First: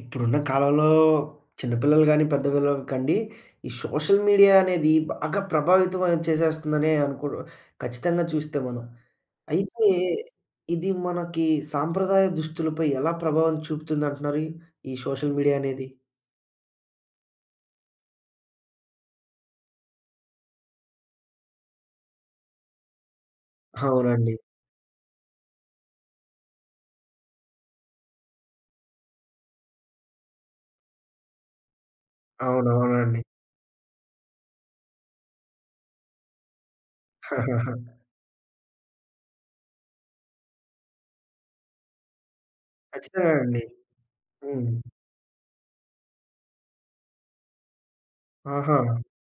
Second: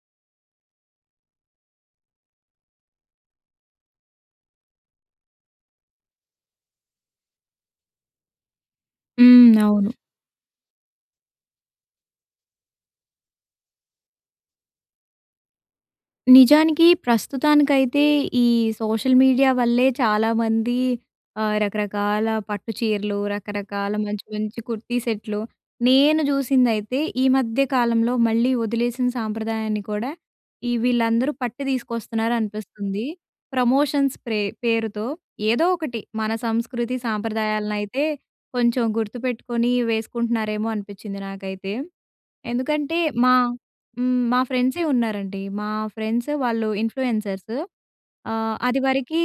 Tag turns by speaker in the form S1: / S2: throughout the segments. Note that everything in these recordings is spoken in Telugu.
S1: ఇప్పుడున్న కాలంలో చిన్నపిల్లలు కాని, పెద్ద పిల్లలు కండి, ఈ సోషల్ మీడియా అనేది బాగా ప్రభావితమయం చేసేస్తుందనే అనుకో ఖచ్చితంగా చూస్తే మనం.
S2: హ్మ్.
S1: అయితే
S2: అవును.
S1: ఇది మనకి సాంప్రదాయ దుస్తులపై ఎలా ప్రభావం చూపుతుందంటున్నారు, ఈ సోషల్ మీడియా అనేది?
S2: నిజానికి, ప్రస్తుతానికైతే, ఈ సోషల్ మీడియా వల్లే చాలామంది ఆహ్, రకరకాల పట్టు చీరలు, రకరకాల మంచి,
S1: అవునండి.
S2: మంచి కుర్తీ సెట్‌లు నేను చూసిందైతే ఈ మధ్య కాలంలో మళ్ళీ వదిలేసిన సాంప్రదాయాన్ని కూడా ఈ వీళ్ళందరూ పట్టి తీసుకొస్తున్నారనిపిస్తుంది.
S1: అవునవునండి.
S2: ప్రమోషన్స్ ప్రే పేరుతో ఏదో ఒకటి మన సంస్కృతి సాంప్రదాయాలనైతే కొంచెం గుర్తుపెట్టుకొని, వేసుకుంటున్నారేమో అనిపిచ్చింది నాకైతే. ఎందుకంటే
S1: ఖచ్చితంగా
S2: మా
S1: అండి.
S2: హ్మ్. మా
S1: హ్మ్.
S2: ఫ్రెండ్సే ఉన్నారండి. మా ఫ్రెండ్స్ వాళ్ళు ఇన్‌ఫ్లుయెన్సర్స్. ఆహ్,
S1: ఆహా!
S2: అదివరకి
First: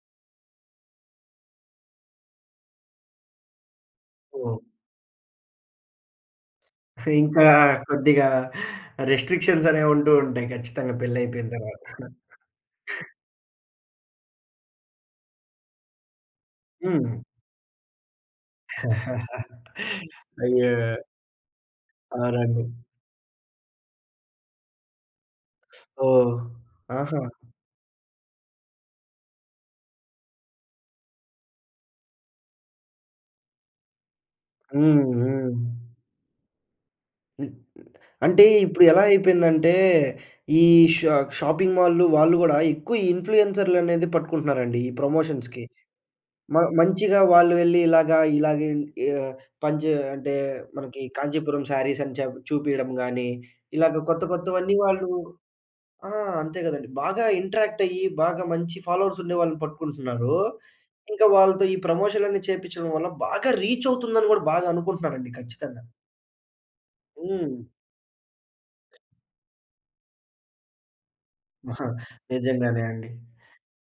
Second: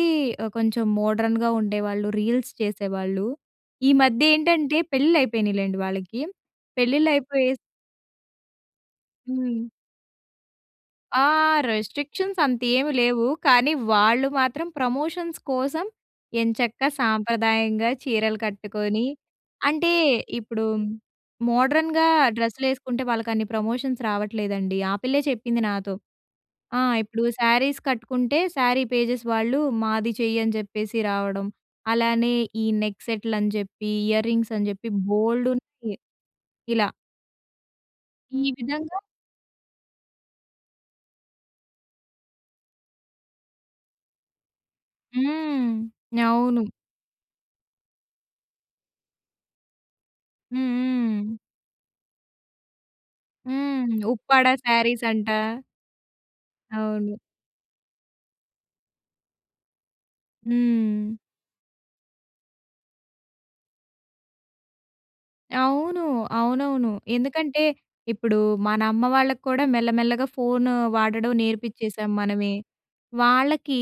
S2: కొంచెం మోడ్రన్‌గా ఉండేవాళ్ళు, రీల్స్ చేసేవాళ్ళు. ఈ మధ్య
S1: ఓహ్!
S2: ఏంటంటే పెళ్ళిళ్ళు అయిపోయినాయిలెండి వాళ్ళకి. పెళ్ళిళ్ళు
S1: ఇంకా
S2: అయిపోయే
S1: కొద్దిగా
S2: హ్మ్.
S1: రిస్ట్రిక్షన్స్ అనేవి ఉంటూ ఉంటాయి ఖచ్చితంగా పెళ్లయిపోయిన
S2: ఆహ్,
S1: తర్వాత.
S2: రిస్ట్రిక్షన్స్ అంతేమి లేవు. కానీ వాళ్ళు మాత్రం ప్రమోషన్స్ కోసం ఎంచక్క
S1: హ్మ్.
S2: సాంప్రదాయంగా చీరలు కట్టుకొని అంటే ఇప్పుడు
S1: అయ్యో!
S2: మోడ్రన్‌గా
S1: అవునండి.
S2: డ్రెస్సులేసుకుంటే వాళ్ళకన్ని ప్రమోషన్స్ రావట్లేదండి. ఆ పిల్లే చెప్పింది నాతో.
S1: ఓహ్!
S2: ఆ!
S1: ఆహా!
S2: ఇప్పుడు శారీస్ కట్టుకుంటే శారీ పేజెస్ వాళ్ళు, మాది చెయ్యని చెప్పేసి రావడం. అలానే ఈ నెక్ సెట్‌లని జెప్పి, ఇయర్ రింగ్స్ అని చెప్పి
S1: హ్మ్. హ్మ్.
S2: బోల్డున్నయి ఇలా.
S1: హ్మ్. అంటే,
S2: ఈ
S1: ఇప్పుడు
S2: విధంగా
S1: ఎలా అయిపోయిందంటే, ఈ షా షాపింగ్ మాల్‌లు, వాళ్ళు గూడా, ఎక్కువ ఇన్‌ఫ్లుయెన్సర్‌లనేది పట్టుకుంటున్నారండి, ఈ ప్రమోషన్స్‌కి.
S2: హ్మ్.
S1: మ
S2: అవును.
S1: మంచిగా వాళ్ళు వెళ్లి ఇలాగ ఇలాగేం యాహ్, పని జే అంటే,
S2: హ్మ్.
S1: మనకి
S2: హ్మ్.
S1: కాంచీపురం శారీసని చెప్ చూపీయడం గానీ,
S2: హ్మ్.
S1: ఇలాగ కొత్త
S2: ఉప్పాడ
S1: కొత్తవన్నీ వాళ్ళు
S2: శారీసంటా!
S1: ఆ! అంతే గదండీ,
S2: అవును.
S1: బాగా ఇంటరాక్టయ్యి, బాగా మంచి ఫాలోవర్సుండే వాళ్ళని పట్టుకుంటున్నారూ.
S2: హ్మ్.
S1: ఇంకా వాళ్ళతో ఈ ప్రమోషన్‌లన్నీ చేపిచ్చడం వల్ల బాగా రీచవుతుందని గూడా, బాగా అనుకుంటున్నారండి ఖచ్చితంగా.
S2: అవును. అవునవును. ఎందుకంటే,
S1: హ్మ్.
S2: ఇప్పుడూ మనమ్మ వాళ్ళక్కూడా, మెల్లమెల్లగా ఫోను వాడడం
S1: మహా
S2: నేర్పిచ్చేసాం మనమే.
S1: నిజంగానే అండి.
S2: వాళ్ళకీ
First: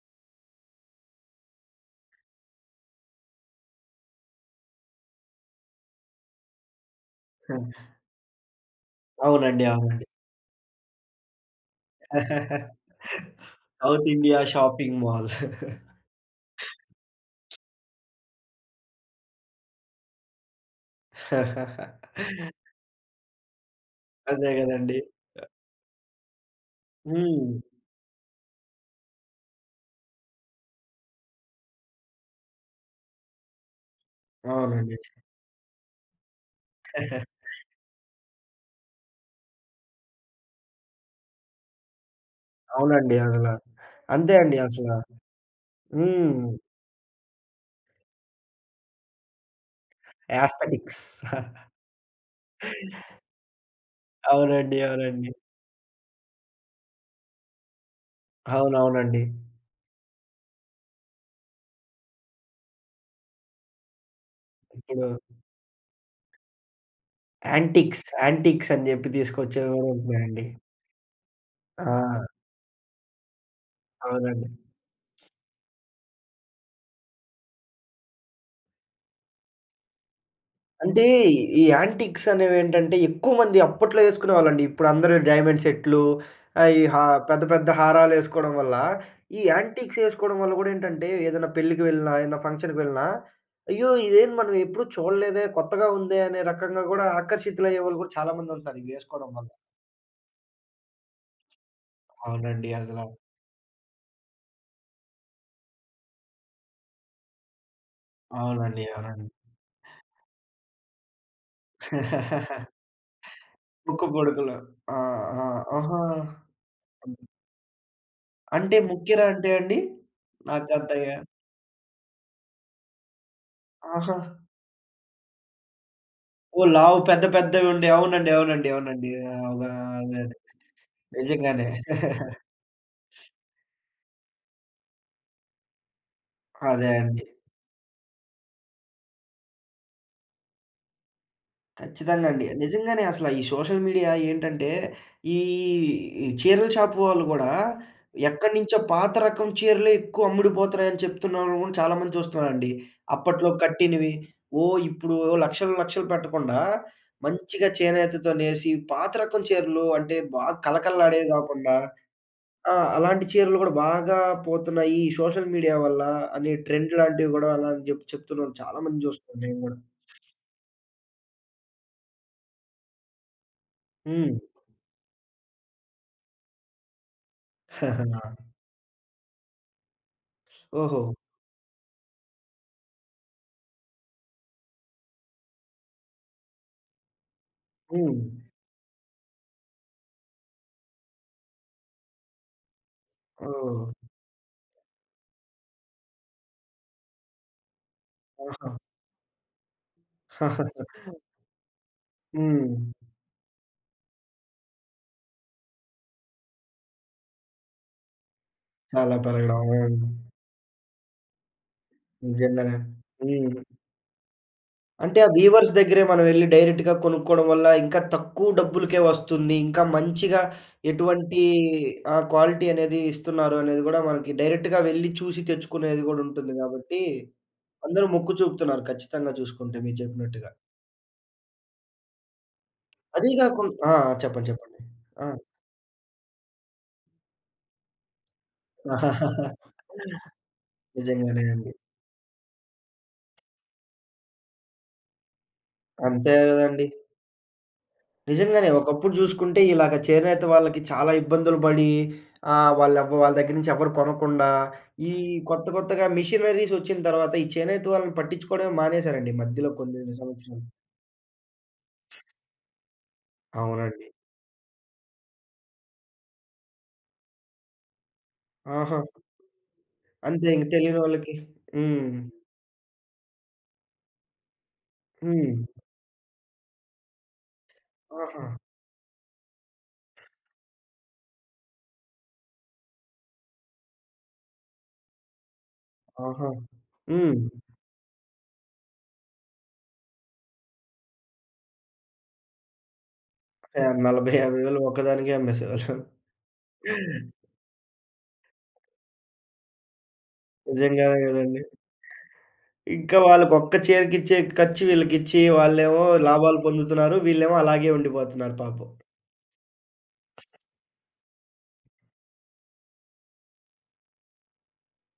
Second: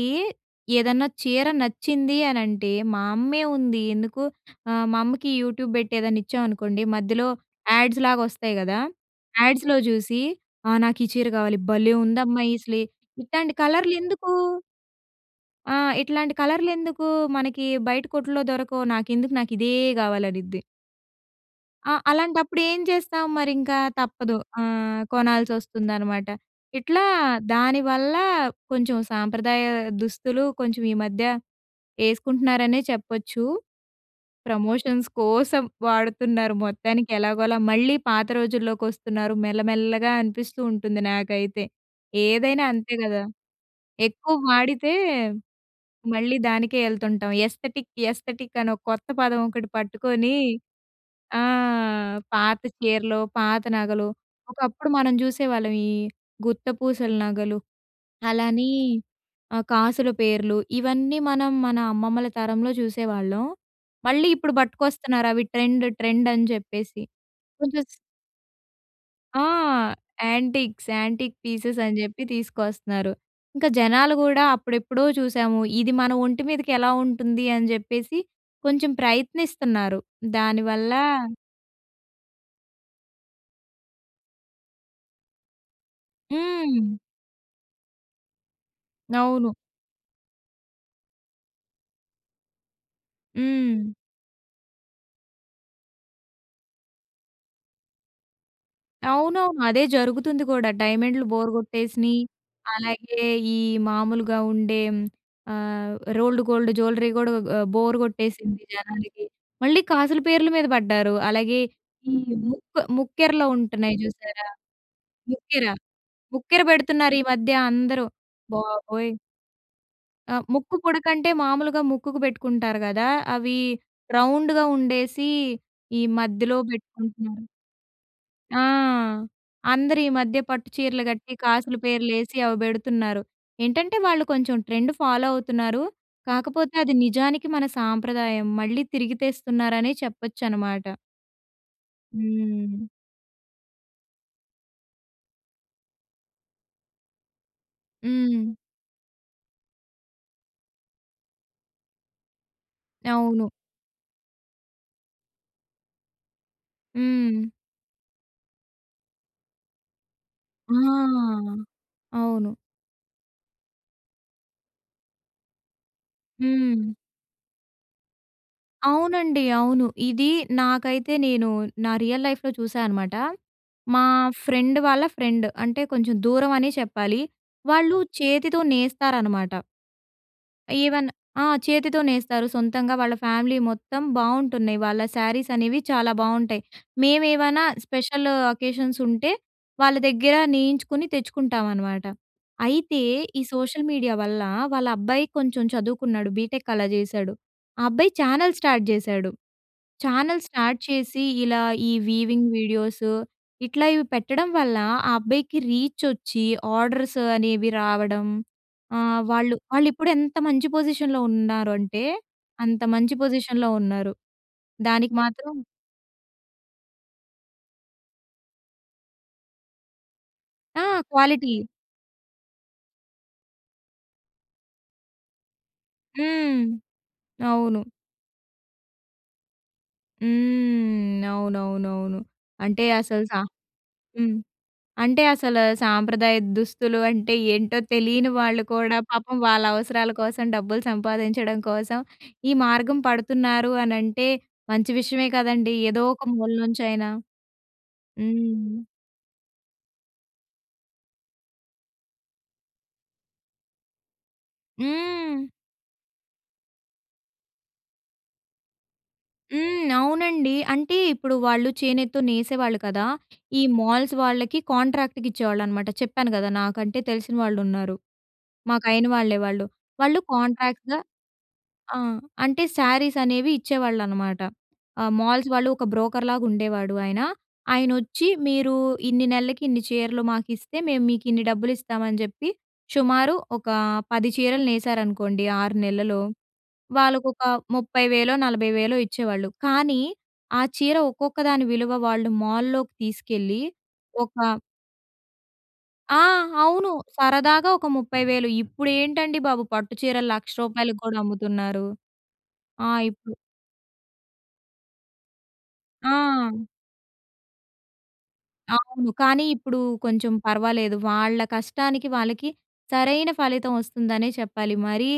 S2: ఏదన్నా చీర నచ్చింది అనంటే, మా అమ్మే ఉంది ఎందుకు, ఆహ్, మా అమ్మకి యూట్యూబ్ బెట్టేదన్నా ఇచ్చామనుకోండి, మధ్యలో యాడ్స్‌లాగొస్తాయి గదా!
S1: అవునండి.
S2: యాడ్స్‌లో
S1: అవునండి.
S2: జూసి, ఆహ్, నాకీ చీర కావాలి, భలే ఉందమ్మా ఈ స్లే ఇట్టాంటి
S1: సౌత్
S2: కలర్లెందుకూ
S1: ఇండియా షాపింగ్ మాల్.
S2: ఆ! ఇట్లాంటి కలర్లెందుకూ మనకి బయట కొట్టుల్లో దొరకవు? నాకెందుకు నాకు ఇదే గావాలనిద్ది. ఆ! అలాంటప్పుడేం జేస్తాం, మరింకా తప్పదు.
S1: అదే గదండీ!
S2: ఆహ్,
S1: అ
S2: కొనాల్సొస్తుందనమాట. ఇట్లా
S1: హ్మ్.
S2: దానివల్లా, కొంచెం సాంప్రదాయా దుస్తులు, కొంచెం ఈ మధ్య ఏస్కుంటున్నారనే చెప్పొచ్చు.
S1: అవునండి.
S2: ప్రమోషన్స్ కోసం వాడుతున్నారు మొత్తానికి ఎలాగొలా, మళ్ళీ పాత రోజుల్లోకొస్తున్నారు, మెల్లమెల్లగా అనిపిస్తూ ఉంటుంది నాకైతే. ఏదైనా అంతే
S1: అవునండి
S2: గదా!
S1: అసల.
S2: ఎక్కువ
S1: అంతే అండి అసల.
S2: వాడితే,
S1: హ్మ్.
S2: మళ్ళీ దానికే యెళ్తుంటాం. ఎస్తటిక్, ఎస్తటిక్ అని కొత్త పదం ఒకటి పట్టుకొనీ
S1: యాస్తడిక్స్.
S2: ఆ! పాత చీరలు, పాత నగలు
S1: అవునండి.
S2: ఒకప్పుడు మనం
S1: అవునండి.
S2: జూసేవాళ్ళం, ఈ గుత్త పూసలు నగలు, అలానీ
S1: అవునవునండి.
S2: ఆహ్, కాసుల పేర్లు, ఇవన్నీ మనం మన అమ్మమ్మల తరంలో చూసేవాళ్ళం. మళ్ళీ ఇప్పుడు
S1: ఇప్పుడు
S2: బట్టుకొస్తున్నారు అవి ట్రెండ్ ట్రెండని జెప్పేసి. కొంచెం
S1: యాంటిక్స్, యాంటిక్సని జెప్పి
S2: ఆ!
S1: దీసుకొచ్చేవి గూడ ఉంటున్నాయండి.
S2: యాంటిక్స్, యాంటిక్ పీసెసని
S1: ఆ!
S2: జెప్పి తీసుకొస్తున్నారు. ఇంకా జనాలు గూడా
S1: అవునండి.
S2: అప్పుడెప్పుడో చూశాము, ఇది మన ఒంటి మీదకెలా ఉంటుంది? అని జెప్పేసి, కొంచెం ప్రయత్నిస్తన్నారు. దానివల్లా
S1: అంటే, ఈ యాంటిక్సనేవేంటంటే, ఎక్కువమంది అప్పట్లో యెస్కునేవాళ్ళండి. ఇప్పుడందరూ డైమెండ్ సెట్‌లు, ఆహ్, ఈ
S2: హ్మ్.
S1: హా పెద్ద పెద్ద హారాలేసుకోడం వల్ల, ఈ
S2: అవును.
S1: యాంటిక్సేసుకోడం వల్ల గూడా ఏంటంటే, ఏదన్నా పెళ్ళికి వెళ్ళినా, ఏన్నా ఫంక్షన్‌కి వెళ్ళినా, అయ్యో!
S2: హ్మ్.
S1: ఇదేంది మనమెప్పుడూ చూడలేదే, కొత్తగా ఉందే, అనే రకంగా గూడా ఆకర్షితులయ్యేవాళ్ళు గూడా చాలామంది ఉంటారు, ఇయ్యేసుకోడం వల్ల.
S2: అవునవును. అదే జరుగుతుంది గూడా. డైమెండ్‌లు బోరు గొట్టేసినియి,
S1: అవునండి అసల.
S2: అలాగే ఈ మామూలుగా ఉండేం, ఆహ్, రోల్డ్ గోల్డ్ జూలరీ గూడా ఆహ్, బోరు గొట్టేసింది
S1: అవునండి.
S2: జనాలకి.
S1: అవునండి.
S2: మళ్ళీ కాసుల పేర్లు మీద బడ్డారు. అలాగే ఈ ముక్కు ముక్కెరలో ఉంటన్నాయి
S1: ముక్కు
S2: జూసారా?
S1: పుడకలా? ఆ! ఆ!
S2: ముక్కెర?
S1: ఆహా!
S2: ముక్కెర బెడుతున్నారీ మధ్య అందరూ
S1: అంటే,
S2: బాబోయ్!
S1: ముక్కెరా అంటే అండి?
S2: ఆ! ముక్కు
S1: నాకంతగా
S2: పుడకంటే, మామూలుగా ముక్కుకు బెట్టుకుంటారు గదా! అవి
S1: ఆహా!
S2: రౌండుగా ఉండేసీ, ఈ మధ్యలో
S1: ఓహ్! లావు పెద్ద
S2: బెట్టుకుంటున్నారు.
S1: పెద్దవి ఉండే అవునండి.
S2: ఆ!
S1: అవునండి. అవునండి. అవా
S2: అందరీ
S1: అదదే.
S2: మధ్య పట్టు చీరలు గట్టి,
S1: నిజంగానే.
S2: కాసుల పేర్లేసి అవి బెడుతున్నారు. ఏంటంటే వాళ్ళు కొంచెం ట్రెండ్ ఫాలో అవుతున్నారు. కాకపోతే,
S1: అదే
S2: అది
S1: అండి.
S2: నిజానికి మన సాంప్రదాయం, మళ్ళీ తిరిగి తెస్తున్నారనే చెప్పొచ్చనమాట.
S1: ఖచ్చితంగా అండి.
S2: హ్మ్.
S1: నిజంగానే అసల ఈ సోషల్ మీడియా ఏంటంటే, ఈ ఈ చీరల షాప్ వాళ్ళు గూడా,
S2: హ్మ్.
S1: ఎక్కడి నుంచో పాత రకం చీరలే ఎక్కువ అమ్ముడుపోతున్నాయి అని చెప్తున్నాము ఆని చాలా మంది చూస్తున్నారండి.
S2: అవును.
S1: అప్పట్లో కట్టినవి ఓ ఇప్పుడు ఓ లక్షలు, లక్షలు పెట్టకుండా
S2: హ్మ్.
S1: మంచిగా చేనేతతో నేసి, పాత రకం చీరలు అంటే బాగా
S2: ఆ!
S1: కళకళలాడేవి గాకుండా.
S2: అవును.
S1: ఆ! అలాంటి చీరలు గూడా బాగా పోతున్నాయి. సోషల్ మీడియా వల్ల అనే
S2: హ్మ్.
S1: ట్రెండ్ లాంటివి గూడా, అలా అని జెప్పిచెప్తున్నారు. చాలా మందిని చూస్తున్నా
S2: అవునండి.
S1: నేను గూడా.
S2: అవును. ఇది నాకైతే నేను నా రియల్ లైఫ్‌లో చూశా అనమాట. మా
S1: హ్మ్.
S2: ఫ్రెండ్ వాళ్ళ ఫ్రెండ్ అంటే, కొంచెం దూరం అనే చెప్పాలి. వాళ్ళు
S1: ఆ!
S2: చేతితో నేస్తారనమాట. ఈవెన్
S1: ఓహో!
S2: ఆ! చేతితో నేస్తారు సొంతంగా. వాళ్ళ ఫ్యామిలీ మొత్తం బావుంటున్నాయి. వాళ్ళ శారీస్ అనేవి చాలా బాగుంటాయి. మేము ఏమైనా
S1: హ్మ్.
S2: స్పెషల్ అకేషన్స్ ఉంటే, వాళ్ళ దగ్గర నేయించుకుని తెచ్చుకుంటామనమాట. అయితే, ఈ సోషల్
S1: ఓహ్!
S2: మీడియా వల్ల, వాళ్ళ అబ్బాయి కొంచెం చదువుకున్నాడు బీటెక్ అలా జేశాడు. ఆ అబ్బాయి ఛానెల్
S1: ఆహా!
S2: స్టార్ట్ చేశాడు. ఛానెల్ స్టార్ట్ చేసి, ఇలా ఈ వీవింగ్
S1: హ్మ్.
S2: వీడియోసు ఇట్లా ఇవి పెట్టడం వల్ల ఆ అబ్బాయికి రీచొచ్చి ఆర్డర్స్ అనేవి రావడం.
S1: చాలా
S2: ఆహ్, వాళ్ళు
S1: పెరగడం. హ్మ్.
S2: వాళ్ళిప్పుడు ఎంత మంచి పొజిషన్‌లో ఉన్నారు అంటే,
S1: నిజంగానే.
S2: అంత మంచి
S1: హ్మ్.
S2: పొజిషన్‌లో ఉన్నారు. దానికి
S1: అంటే ఆ
S2: మాత్రం
S1: వీవర్స్ దగ్గరే మనం వెళ్లి డైరెక్ట్‌గా కొనుక్కోవడం వల్ల, ఇంకా తక్కువ డబ్బులకే వస్తుంది. ఇంకా మంచిగా
S2: ఆ!
S1: ఎటువంటి
S2: క్వాలిటీ.
S1: ఆహ్, క్వాలిటీ అనేది ఇస్తున్నారు. అనేది గూడా మనకి డైరెక్ట్‌గా వెళ్లి చూసి తెచ్చుకునేది గూడా ఉంటుంది.
S2: హ్మ్.
S1: గాబట్టి,
S2: అవును.
S1: అందరూ మొక్కు చూపుతున్నారు ఖచ్చితంగా చూసుకుంటే మీరు చెప్పినట్టుగా.
S2: హ్మ్. అవునవునవును. అంటే, అసలు
S1: అదీ
S2: సా
S1: గాకుం ఆ!
S2: హ్మ్.
S1: చెప్పండి. చెప్పండి.
S2: అంటే,
S1: ఆ!
S2: అసలు సాంప్రదాయ దుస్తులు అంటే, ఏంటో తెలియని వాళ్ళు కూడా పాపం వాళ్ళ అవసరాల కోసం డబ్బులు
S1: నిజంగానే
S2: సంపాదించడం
S1: అండి.
S2: కోసం, ఈ మార్గం పడుతున్నారు అనంటే మంచి విషయమే కదండీ! ఏదో ఒక
S1: అంతే
S2: మూల నుంచి
S1: గదండీ!
S2: అయినా.
S1: నిజంగానే
S2: హ్మ్.
S1: ఒకప్పుడు చూసుకుంటే, ఇలాగ చేనేత వాళ్ళకి చాలా ఇబ్బందులు పడి. ఆ వాళ్ళ వాళ్ళ దగ్గర నుంచి ఎవరు కొనకుండా. ఈ
S2: హ్మ్.
S1: కొత్త, కొత్తగా మిషనరీస్ వచ్చిన తర్వాత. ఈ చేనేత వాళ్ళని పట్టిచ్చుకోవడమే మానేశారండి, ఈ మధ్యలో
S2: హ్మ్.
S1: కొనెన్ని
S2: అవునండి.
S1: సంవత్సరాం.
S2: అంటే ఇప్పుడు వాళ్ళు చేనెత్తో నేసేవాళ్ళు కదా! ఈ
S1: అవునండి.
S2: మాల్స్ వాళ్ళకి కాంట్రాక్ట్‌కి ఇచ్చేవాళ్ళనమాట. చెప్పాను కదా! నాకంటే, తెలిసిన వాళ్ళు ఉన్నారు. మాకు
S1: ఆహా!
S2: అయిన వాళ్ళే వాళ్ళు. వాళ్ళు
S1: అంతే ఇంక
S2: కాంట్రాక్ట్‌గా
S1: తెలియని వాళ్ళకి
S2: ఆ!
S1: హ్మ్.
S2: అంటే శారీస్ అనేవి ఇచ్చేవాళ్ళనమాట. ఆ మాల్స్
S1: హ్మ్.
S2: వాళ్ళు ఒక బ్రోకర్‌లాగా ఉండేవాడు ఆయన. ఆయనొచ్చి,
S1: ఆహా!
S2: మీరు ఇన్ని నెలలకి ఇన్ని చీరలు మాకు ఇస్తే మేము మీకు ఇన్ని డబ్బులు ఇస్తామని జెప్పి, షుమారు ఒక 10 చీరలు నేసారనుకోండి. 6 నెలలు,
S1: ఆహా! హ్మ్.
S2: వాళ్ళకొక 20 వేలో, 40 వేలో ఇచ్చేవాళ్ళు. కానీ, ఆ చీర ఒక్కొక్క దాని విలువ వాళ్ళు మాల్‌లోకి తీసుకెళ్ళి
S1: ఆ!
S2: ఒక
S1: 40, 50 వేలు ఒకదానికే అమ్మేసేవాళ్ళా!
S2: ఆ! అవును సరదాగా ఒక ముప్పై వేలు. ఇప్పుడేంటండి, బాబు పట్టు చీరలు రూ. 1,00,000కి
S1: నిజంగానే
S2: కూడా
S1: గదండి!
S2: అమ్ముతున్నారు. ఆ
S1: ఇంకా
S2: ఇప్పు
S1: వాళ్ళకి ఒక్క చీరకిచ్చే ఖర్చు వీళ్ళకిచ్చి, వాళ్ళేమో
S2: ఆ!
S1: లాభాలు పొందుతున్నారు. వీళ్ళేమో అలాగే ఉండిపోతున్నారు పాపం.
S2: అవును. కానీ, ఇప్పుడు కొంచెం పర్వాలేదు. వాళ్ళ కష్టానికి, వాళ్ళకి సరైన ఫలితం వస్తుందనే చెప్పాలి. మరీ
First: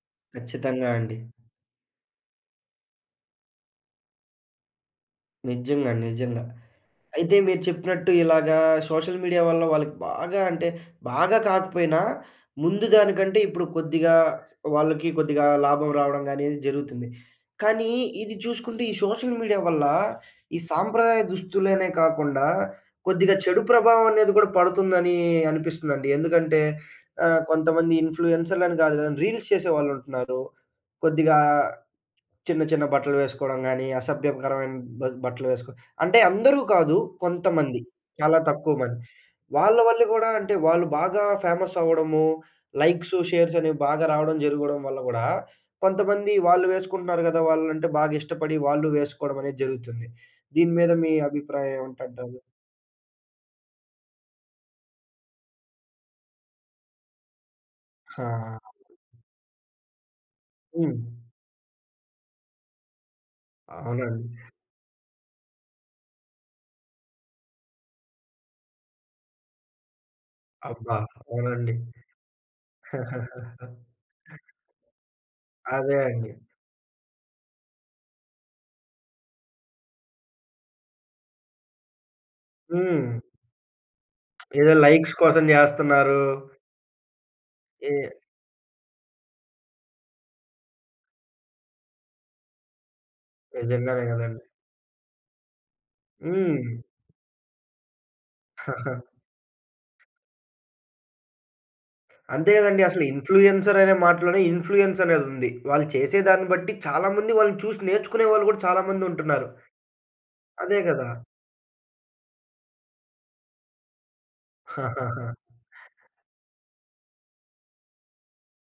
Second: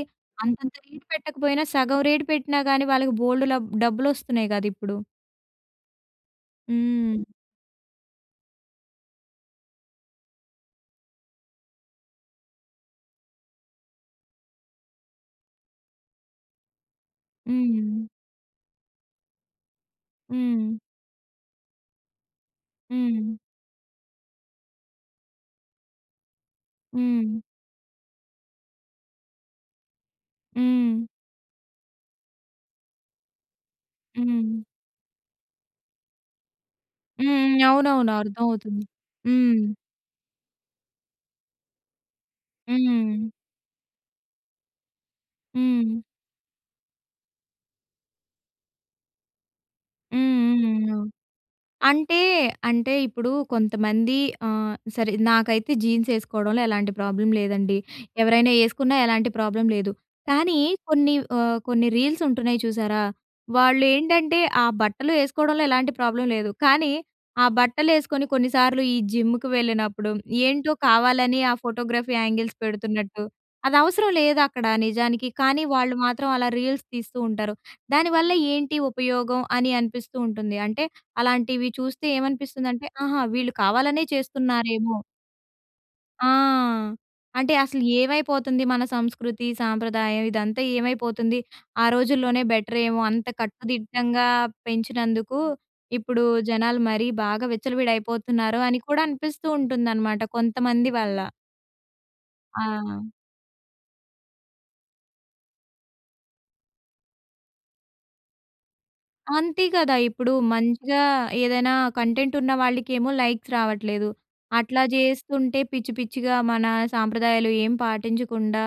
S2: అంతంత
S1: ఖచ్చితంగా
S2: రేట్
S1: అండి.
S2: పెట్టకపోయినా సగం రేటు పెట్టినా గాని వాళ్ళకి బోలెడు లబ్ డబ్బులు వస్తున్నాయి గద ఇప్పుడు.
S1: నిజ్జంగా నిజంగా.
S2: హ్మ్.
S1: అయితే మీరు చెప్పినట్టు ఇలాగా సోషల్ మీడియా వల్ల వాళ్ళకి బాగా అంటే, బాగా కాకపోయినా ముందు దానికంటే ఇప్పుడు కొద్దిగా వాళ్ళకి కొద్దిగా లాభం రావడం గానీ ఇది జరుగుతుంది. కానీ
S2: హ్మ్.
S1: ఇది చూసుకుంటే ఈ సోషల్ మీడియా వల్ల, ఈ
S2: హ్మ్.
S1: సాంప్రదాయ దుస్తులనే కాకుండా
S2: హ్మ్.
S1: కొద్దిగా చెడు ప్రభావం అనేది కూడా పడుతుందనీ అనిపిస్తుందండి. ఎందుకంటే
S2: హ్మ్.
S1: ఆహ్, కొంతమంది ఇన్‌ఫ్లూయెన్సర్‌లని గాదు గానీ రీల్స్ చేసేవాళ్ళు ఉంటన్నారు.
S2: హ్మ్.
S1: కొద్దిగా చిన్న, చిన్న బట్టలు వేసుకోడం గానీ.
S2: హ్మ్.
S1: అసభ్యకరమైన బ బట్టలు వేసుకో అంటే అందరూ కాదు.
S2: హ్మ్. హ్మ్.
S1: కొంతమంది
S2: అవునవును,
S1: చాలా తక్కువ
S2: అర్థమవుతుంది.
S1: మంది
S2: హ్మ్.
S1: వాళ్ళ వల్ల గూడా అంటే, వాళ్ళు బాగా ఫేమస్ అవ్వడము. లైక్సు,
S2: హ్మ్.
S1: షేర్స్ అనేవి బాగా రావడం జరగడం వల్ల గూడా,
S2: హ్మ్.
S1: కొంతమంది వాళ్ళు వేసుకుంటున్నారు గదా! వాళ్ళంటే బాగా ఇష్టపడి వాళ్ళూ వేసుకోడం అనేది జరుగుతుంది.
S2: హ్మ్
S1: దీని
S2: హ్మ్
S1: మీద
S2: ఆ!
S1: మీ అభిప్రాయం
S2: అంటే
S1: ఏమిటంటారు?
S2: అంటె ఇప్పుడు కొంతమంది ఆహ్, సరే నాకైతే జీన్స్ ఏ‌సుకోవడంలో ఎలాంటి ప్రాబ్లం లేదండి. ఎవరైనా
S1: ఆ!
S2: ఏ‌సుకున్నా ఎలాంటి ప్రాబ్లమ్ లేదు. కానీ
S1: హ్మ్.
S2: కొన్ని ఆహ్, కొన్ని రీల్స్ ఉంటున్నాయి చూశారా, వాళ్ళు ఏంటంటే
S1: అవునండి.
S2: ఆ బట్టలు ఏ‌సుకోవడంలో ఎలాంటి ప్రాబ్లం లేదు. కానీ ఆ బట్టలు ఏ‌సుకొని కొన్ని సార్లు ఈ జిమ్‌కి వెళ్ళినప్పుడు ఏంటో
S1: అబ్బా!
S2: కావాలని ఆ
S1: అవునండి.
S2: Photography angles పెడుతున్నట్టు. అదవసరం లేదు. అక్కడ నిజానికి కానీ వాళ్ళు
S1: అదే
S2: మాత్రం
S1: అండి.
S2: అలా రీల్స్ తీస్తూ ఉంటారు. దానివల్ల ఏంటి ఉపయోగం అని అనిపిస్తూ ఉంటుంది. అంటే అలాంటివి చూస్తే ఏమనిపిస్తుందంటే,
S1: హ్మ్.
S2: ఆహా! వీళ్ళు కావాలనే
S1: ఏదో
S2: చేస్తున్నారేమో.
S1: లై‌క్స్ కోసం జేస్తన్నారూ
S2: ఆ! అంటే అసలు
S1: ఏ
S2: ఏమైపోతుంది మన సంస్కృతి, సాంప్రదాయం? ఇదంతా ఏమైపోతుంది? ఆ రోజుల్లోనే బెటర్ ఏమో అంత
S1: నిజంగానే
S2: కట్టుదిట్టంగా
S1: గ‌దండి.
S2: పెంచినందుకు, ఇప్పుడూ
S1: హ్మ్.
S2: జనాలు మరీ బాగా విచ్చలవిడయిపోతున్నారు అని కూడా అనిపిస్తూ ఉంటుందనమాట కొంతమంది వల్ల.
S1: అంతే గదండీ! అసలు
S2: ఆ!
S1: ఇన్‌ఫ్లుయెన్సర్ ఆనే మాటలోనే ఇన్‌ఫ్లుయెన్స్ అనేదుంది. వాళ్ళు చేసే దాన్ని బట్టి, చాలా మంది వాళ్ళని చూసి నేర్చుకునే వాళ్ళు గూడా చాలా మంది ఉంటున్నారు.
S2: అంతే కదా! ఇప్పుడు
S1: అదే
S2: మంచిగా
S1: గదా!
S2: ఏదైనా కంటెంట్ ఉన్న వాళ్ళకేమో, లైక్స్ రావట్లేదు. అట్లా జేస్తుంటే పిచ్చి, పిచ్చిగా మన సాంప్రదాయాలు ఏం పాటించకుండా,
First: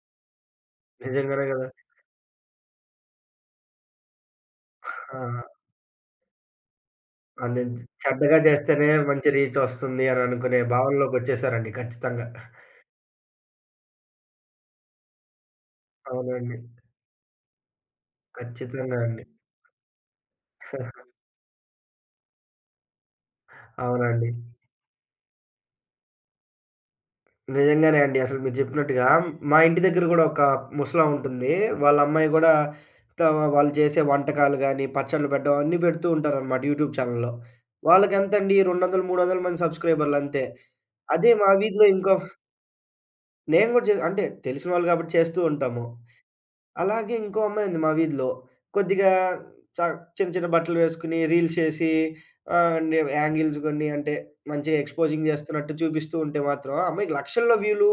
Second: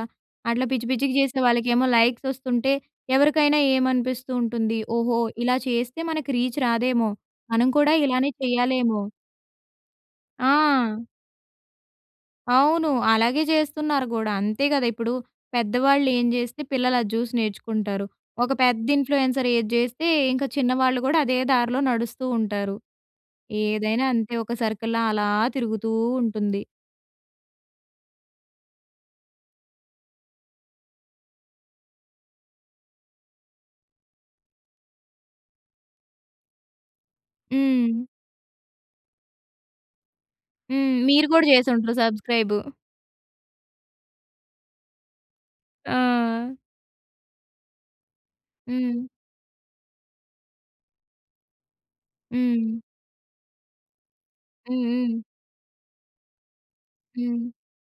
S2: అట్లా పిచ్చి, పిచ్చిగా చేసే
S1: నిజంగానే గదా!
S2: వాళ్ళకేమో లైక్స్ వస్తుంటే, ఎవరికైనా ఏమనిపిస్తూ ఉంటుంది? ఓహో!
S1: ఆ!
S2: ఇలా చేస్తే మనకు రీచ్ రాదేమో, మనం
S1: ఆళ్ళెత్
S2: కూడా ఇలానే
S1: చెడ్డగా చేస్తేనే
S2: చేయాలేమో.
S1: మంచి రీచ్ వస్తుంది, అని అనుకునే
S2: ఆ!
S1: భావనలోకొచ్చేసారండి ఖచ్చితంగా.
S2: అవును. అలాగే చేస్తున్నారు గూడా అంతే గదా! ఇప్పుడు పెద్దవాళ్ళు ఏం
S1: అవునండి.
S2: జేస్తే పిల్లలు అది చూసి నేర్చుకుంటారు. ఒక పెద్ద
S1: ఖచ్చితంగా అండి.
S2: ఇన్‌ఫ్లుయెన్సర్ ఏది జేస్తే, ఇంక చిన్నవాళ్ళు కూడా అదే దార్లో నడుస్తూ ఉంటారు. ఏదైనా
S1: అవునండి.
S2: అంతే ఒక సర్కిల్‌లా అలా తిరుగుతూ ఉంటుంది.
S1: నిజంగానే అండి. అసలు మీరు జెప్పినట్టుగా మా ఇంటి దగ్గర గూడా ఒక ముసలాముంటుంది. వాళ్ళ అమ్మాయి గూడా, ఇట్లా వాళ్ళు చేసే వంటకాలు గాని, పచ్చడ్లు పెట్టడం అన్నీ పెడుతూ ఉంటారనమాట యూట్యూబ్ ఛానెల్లో.
S2: హ్మ్.
S1: వాళ్ళకెంతండీ 200, 300ల మంది సబ్‌స్క్రైబర్‌లు అంతే.
S2: హ్మ్. మీరు
S1: అదే
S2: గూడా
S1: మా వీధిలో
S2: చేసుండరు
S1: ఇంకో
S2: సబ్‌స్క్రైబు.
S1: నేను గూడా జే అంటే తెలిసిన వాళ్ళు కాబట్టి చేస్తూ ఉంటాము.
S2: ఆ!
S1: అలాగే ఇంకో అమ్మాయి ఉంది మా వీధిలో.
S2: హ్మ్.
S1: కొద్దిగా చ చిన్న చిన్న బట్టలు వేసుకొని రీల్స్ చేసి
S2: హ్మ్.
S1: ఆహ్, న్యూ యాంగిల్స్ కొన్ని అంటే మంచిగా
S2: హ్మ్. హ్మ్.
S1: ఎక్స్పోజింగ్ చేస్తున్నట్టు చూపిస్తూ ఉంటే మాత్రం ఆ అమ్మాయికి
S2: హ్మ్.
S1: లక్షల్లో వ్యూలు.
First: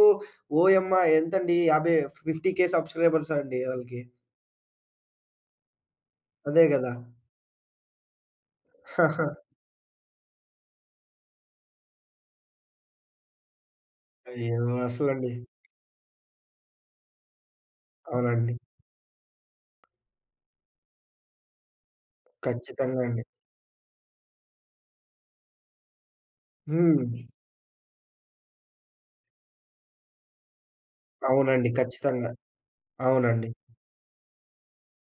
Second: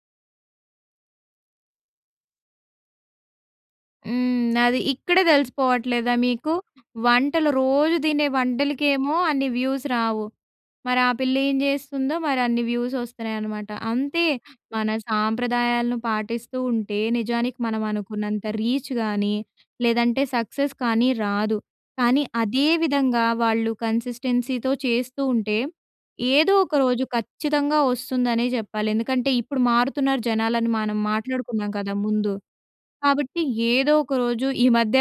S1: ఓయమ్మా! ఎంతండి యాభై 50,000 సబ్స్క్రైబర్స్ అండి. వోళ్ళకి.
S2: హ్మ్. అది ఇక్కడే తెలిసిపోవట్లేదా మీకు?
S1: అదే గదా!
S2: వంటలు రోజు తినే వంటలకేమో అన్ని వ్యూస్ రావు. మరి ఆ పిల్ల ఏం జేస్తుందో మరి అన్ని వ్యూస్ వస్తున్నాయనమాట. అంతే
S1: అయ్యో!
S2: మన
S1: అసలండి.
S2: సాంప్రదాయాలను పాటిస్తూ ఉంటే నిజానికి మనం అనుకున్నంత
S1: అవునండి.
S2: రీచ్ గానీ, లేదంటే సక్సెస్ కానీ రాదు. కానీ అదే
S1: ఖచ్చితంగా అండి.
S2: విధంగా వాళ్ళు కన్సిస్టెన్సీతో చేస్తూ ఉంటే, ఏదో ఒక రోజు
S1: హ్మ్.
S2: ఖచ్చితంగా వస్తుందనే చెప్పాలి. ఎందుకంటే ఇప్పుడు మారుతున్నారు జనాలు అని మనం
S1: అవునండి.
S2: మాట్లాడుకున్నాం కదా!
S1: ఖచ్చితంగా.
S2: ముందు. కాబట్టి
S1: అవునండి.
S2: ఏదో ఒకరోజు ఈ మధ్య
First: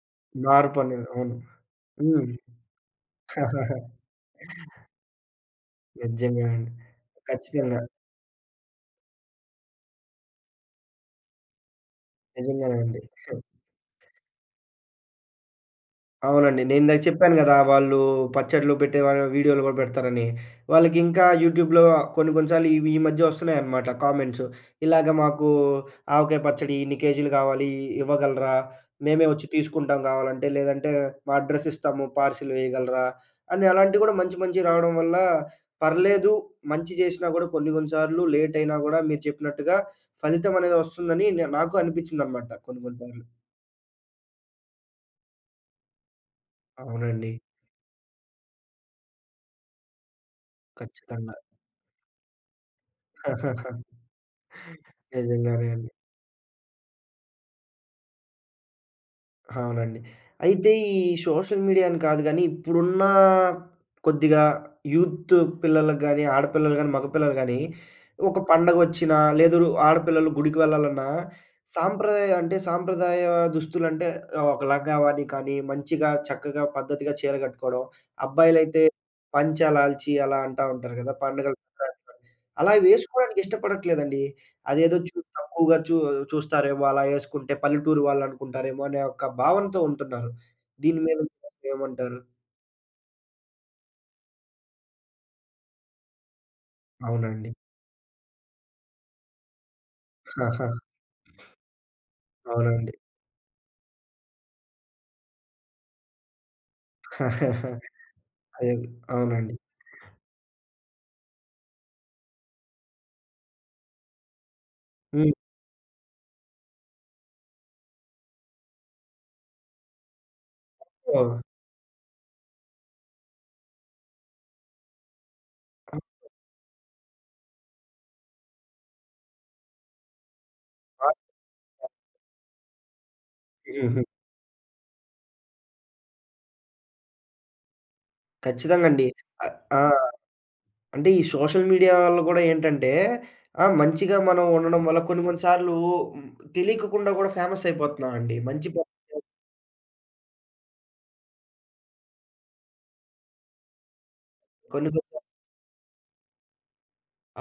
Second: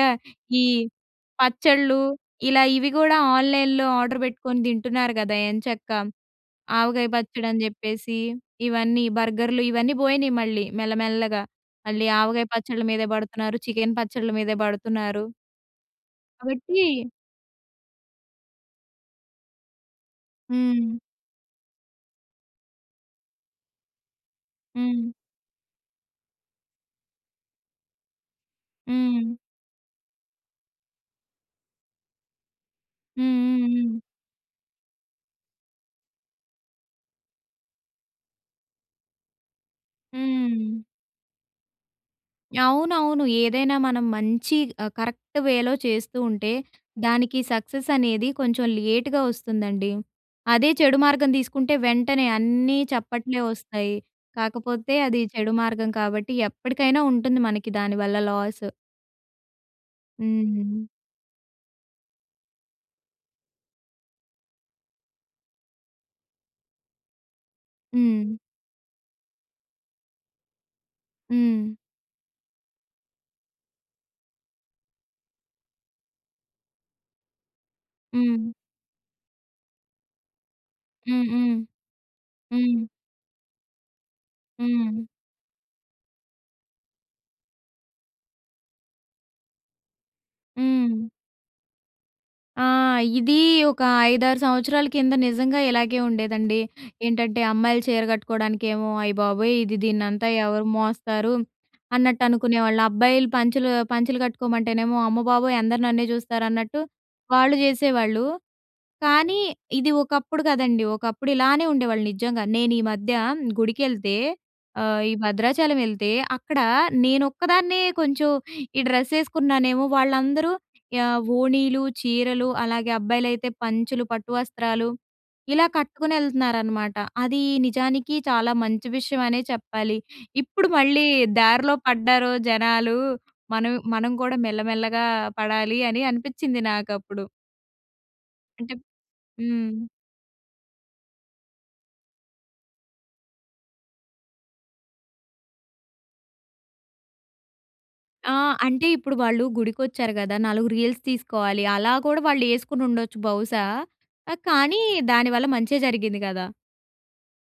S2: ఈ
S1: మార్పు అనేది. అవును.
S2: పచ్చళ్లు
S1: హ్మ్.
S2: ఇలా ఇవి గూడా ఆన్లైన్‌లో ఆర్డర్ పెట్టుకొని తింటున్నారు గదా ఎంచక్కా.
S1: నిజంగా అండి.
S2: ఆవకాయ పచ్చడి అని
S1: ఖచ్చితంగా.
S2: చెప్పేసి, ఇవన్నీ బర్గర్లు, ఇవన్నీ పోయినాయి మళ్ళీ మెల్లమెల్లగా. మళ్ళీ ఆవకాయ
S1: నిజంగానే
S2: పచ్చడ్ల
S1: అండి.
S2: మీదే బడుతున్నారు. చికెన్ పచ్చళ్ళ మీద బడుతున్నారు.
S1: అవునండి.
S2: కాబట్టి
S1: నేనిందాక చెప్పాను గదా! వాళ్ళు పచ్చడ్లు పెట్టే వాళ్ళు వీడియోలు కూడా పెడతారని.
S2: హ్మ్.
S1: వాళ్ళకి ఇంకా యూట్యూబ్‌లో కొన్ని కొన్ని సార్లు ఇవి ఈ మధ్య వస్తున్నాయనమాట. కామెంట్స్ ఇలాగ
S2: హ్మ్.
S1: మాకు ఆవకాయ పచ్చడి ఇన్ని కేజీలు కావాలి. ఇవ్వగలరా? మేమే
S2: హ్మ్.
S1: వచ్చి తీసుకుంటాం కావాలంటే. లేదంటే మా అడ్రెస్ ఇస్తాము, పార్సిల్ వేయగలరా?
S2: హ్మ్.
S1: అని
S2: హ్మ్. హ్మ్.
S1: అలాంటివి గూడా మంచి మంచివి రావడం వల్ల, పర్లేదు మంచి చేసినా కూడా కొన్ని కొన్ని సార్లు లేట్ అయినా గూడా మీరు చెప్పినట్టుగా ఫలితం అనేది
S2: హ్మ్.
S1: వస్తుందని. నే నాకు అనిపిచ్చిందనమాట. కొన్ని కొన్ని
S2: అవునవును.
S1: సార్లు.
S2: ఏదైనా మనం మంచి ఆహ్, కరెక్ట్‌ వేలో చేస్తూ ఉంటే
S1: అవునండి.
S2: దానికి సక్సెస్ అనేది కొంచెం లేట్‌గా వస్తుందండి. అదే చెడు మార్గం
S1: ఖచ్చితంగా.
S2: తీసుకుంటే వెంటనే అన్నీ చప్పట్లే వస్తాయి. కాకపోతే అది చెడు
S1: నిజంగానే అండి.
S2: మార్గం కాబట్టి ఎప్పటికైనా ఉంటుంది మనకి దాని వల్ల లాస్.
S1: అవునండి.
S2: హ్మ్.
S1: అయితే
S2: హ్మ్.
S1: ఈ సోషల్ మీడియా అని కాదు గానీ, ఇప్పుడున్న కొద్దిగా యూత్ పిల్లలకు గాని ఆడపిల్లలు గాని, మగపిల్లలు కానీ
S2: హ్మ్.
S1: ఒక పండుగొచ్చినా లేదు, ఆడపిల్లలు గుడికి వెళ్ళాలన్నా
S2: హ్మ్.
S1: సాంప్రదాయ అంటే సాంప్రదాయ దుస్తులు అంటే ఆహ్, ఒక లంగావోని కానీ, మంచిగా చక్కగా పద్ధతిగా చీర గట్టుకోవడం.
S2: హ్మ్.
S1: అబ్బాయిలైతే పంచ, లాల్చి అలా అంటా ఉంటారు గదా!
S2: హ్మ్. హ్మ్.
S1: పండుగలు పుట అంటారు. అలా
S2: హ్మ్.
S1: వేసుకోవడానికి ఇష్టపడట్లేదండి. అదేదో,
S2: హ్మ్.
S1: చూ తక్కువగా చూ చూస్తారేమో అలా వేసుకుంటే, పల్లెటూరు వాళ్ళు అనుకుంటారేమో అనే ఒక భావనతో ఉంటున్నారు. దీని
S2: హ్మ్.
S1: మీద మీరు ఏమంటారు?
S2: ఆ! ఇది ఒక 5, 6 సంవత్సరాల కింద నిజంగా ఇలాగే ఉండేదండి. ఏంటంటే,
S1: అవునండి.
S2: అమ్మాయిలు చీర గట్టుకోవడానికేమో, అయ్య బాబోయ్! ఇది దీన్నంతా ఎవరు మోస్తారు, అన్నట్టనుకునేవాళ్ళు.
S1: అవునండి.
S2: అబ్బాయిలు పంచలు పంచలు గట్టుకోమంటేనేమో, అమ్మబాబోయ్! అందరూ నన్నే చూస్తారు అన్నట్టు వాళ్ళు జేసేవాళ్ళు.
S1: అదేలే.
S2: కానీ,
S1: అవునండి.
S2: ఇది ఒకప్పుడు గదండీ ఒకప్పుడు ఇలానే ఉండేవాళ్ళు నిజంగా. నేను ఈ మధ్య గుడికెళ్తే ఆహ్, ఈ
S1: హ్మ్.
S2: భద్రాచలం యెళ్తే, అక్కడ నేను ఒక్కదాన్నే కొంచెం ఈ డ్రెస్ యేసుకున్నానేమో! వాళ్ళందరూ ఆహ్,
S1: అవును.
S2: ఓణీలు, చీరలు అలాగే అబ్బాయిలైతే పంచలు, పట్టు వస్త్రాలు ఇలా కట్టుకొనెళ్తున్నారనమాట. అది నిజానికి చాలా మంచి విషయం అనే చెప్పాలి. ఇప్పుడు మళ్ళీ దారిలో పడ్డారు జనాలు. మనం
S1: హుహు.
S2: మనం గూడా మెల్లమెల్లగా పడాలి అని అనిపిచ్చింది నాకప్పుడు. అంటే
S1: ఖచ్చితంగా అండి. అ ఆ!
S2: హ్మ్.
S1: అంటే ఈ సోషల్ మీడియా వల్ల గూడా ఏంటంటే ఆహ్, మంచిగా మనం ఉండడం వల్ల కొన్ని కొన్ని సార్లు తెలికకుండా కూడా ఫేమస్ అయిపోతున్నా
S2: ఆ!
S1: అండి. మంచి త
S2: అంటే ఇప్పుడు వాళ్ళు గుడికొచ్చారు కదా! నాలుగు రీల్స్ తీసుకోవాలి అలా కూడా వాళ్ళే‌సు‌కునుండొచ్చు బహుశా! ఆహ్, కానీ
S1: కొన్ని, కొన్ని
S2: దాని వల్ల మంచే జరిగింది కదా!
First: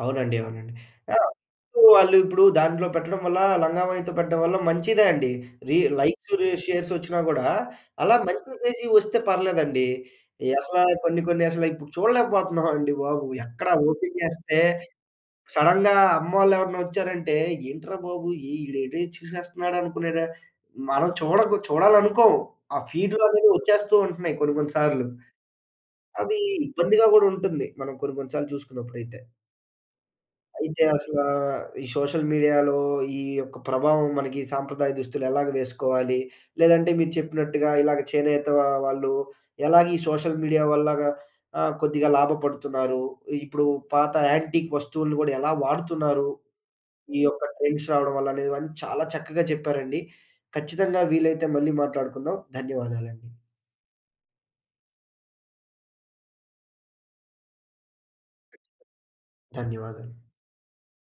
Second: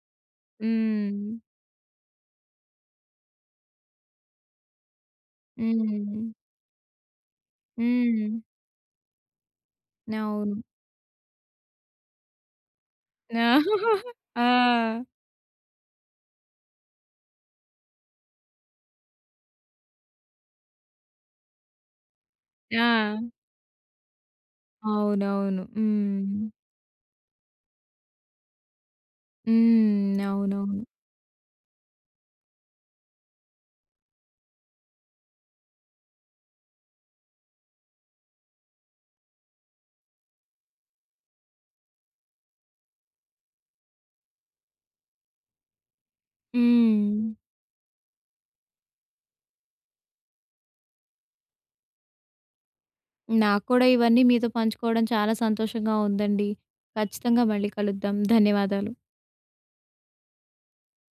S1: అవునండి, అవునండి. ఆహ్,
S2: హ్మ్.
S1: ఇప్పుడూ వాళ్ళు, ఇప్పుడు దాంట్లో పెట్టడం వల్ల లంగాఓణితో పెట్టడం వల్ల మంచిదే అండి. రీ
S2: హ్మ్.
S1: లైక్సు, రి షేర్సొచ్చినా గూడా, అలా
S2: హ్మ్.
S1: మంచిగా చేసి వస్తే పర్లేదండి. ఈ
S2: అవును.
S1: అసలా కొన్ని కొన్ని అసల ఇప్పుడు చూడలేకపోతున్నాం అండి బాబు.
S2: ఆ!
S1: ఎక్కడ ఓపెన్ చేస్తే,
S2: ఆ!
S1: సడన్‌గా అమ్మోళ్ళెవరన్నా వచ్చారంటే ఏంట్రా బాబు! ఈడేటో చూసేస్తున్నాడనుకునేలా, మనం చూడగు చూడాలనుకోము. ఆ
S2: ఆ!
S1: ఫీడ్‌లనేది వచ్చేస్తూ ఉంటున్నయి, కొన్ని కొన్ని సార్లు.
S2: అవునవును.
S1: అదీ
S2: హ్మ్.
S1: ఇబ్బందిగా గూడా ఉంటుంది. మనం కొన్ని కొన్ని సార్లు చూసుకున్నప్పుడైతే.
S2: హ్మ్. అవునవును.
S1: అయితే అసలా, ఈ సోషల్ మీడియాలో ఈ యొక్క ప్రభావం మనకి సాంప్రదాయ దుస్తులు ఎలాగ వేసుకోవాలి? లేదంటే మీరు చెప్పినట్టుగా ఇలాగ చేనేత ఆహ్, వాళ్ళు ఎలాగ ఈ సోషల్ మీడియా వల్లగా ఆహ్, కొద్దిగా లాభపడుతున్నారు? ఇప్పుడు పాత యాంటిక్ వస్తువులను గూడా ఎలా వాడుతున్నారు? ఈ
S2: హ్మ్.
S1: యొక్క ట్రెండ్స్ రావడం వల్లనే, ఇవన్నీ చాలా చక్కగా చెప్పారండి. ఖచ్చితంగా వీలైతే మళ్ళీ మాట్లాడుకుందాం. ధన్యవాదాలండి.
S2: నాక్కూడా ఇవన్నీ మీతో పంచుకోవడం చాలా సంతోషంగా ఉందండి. ఖచ్చితంగా మళ్ళీ కలుద్దాం, ధన్యవాదాలు.
S1: ధన్యవాదులు.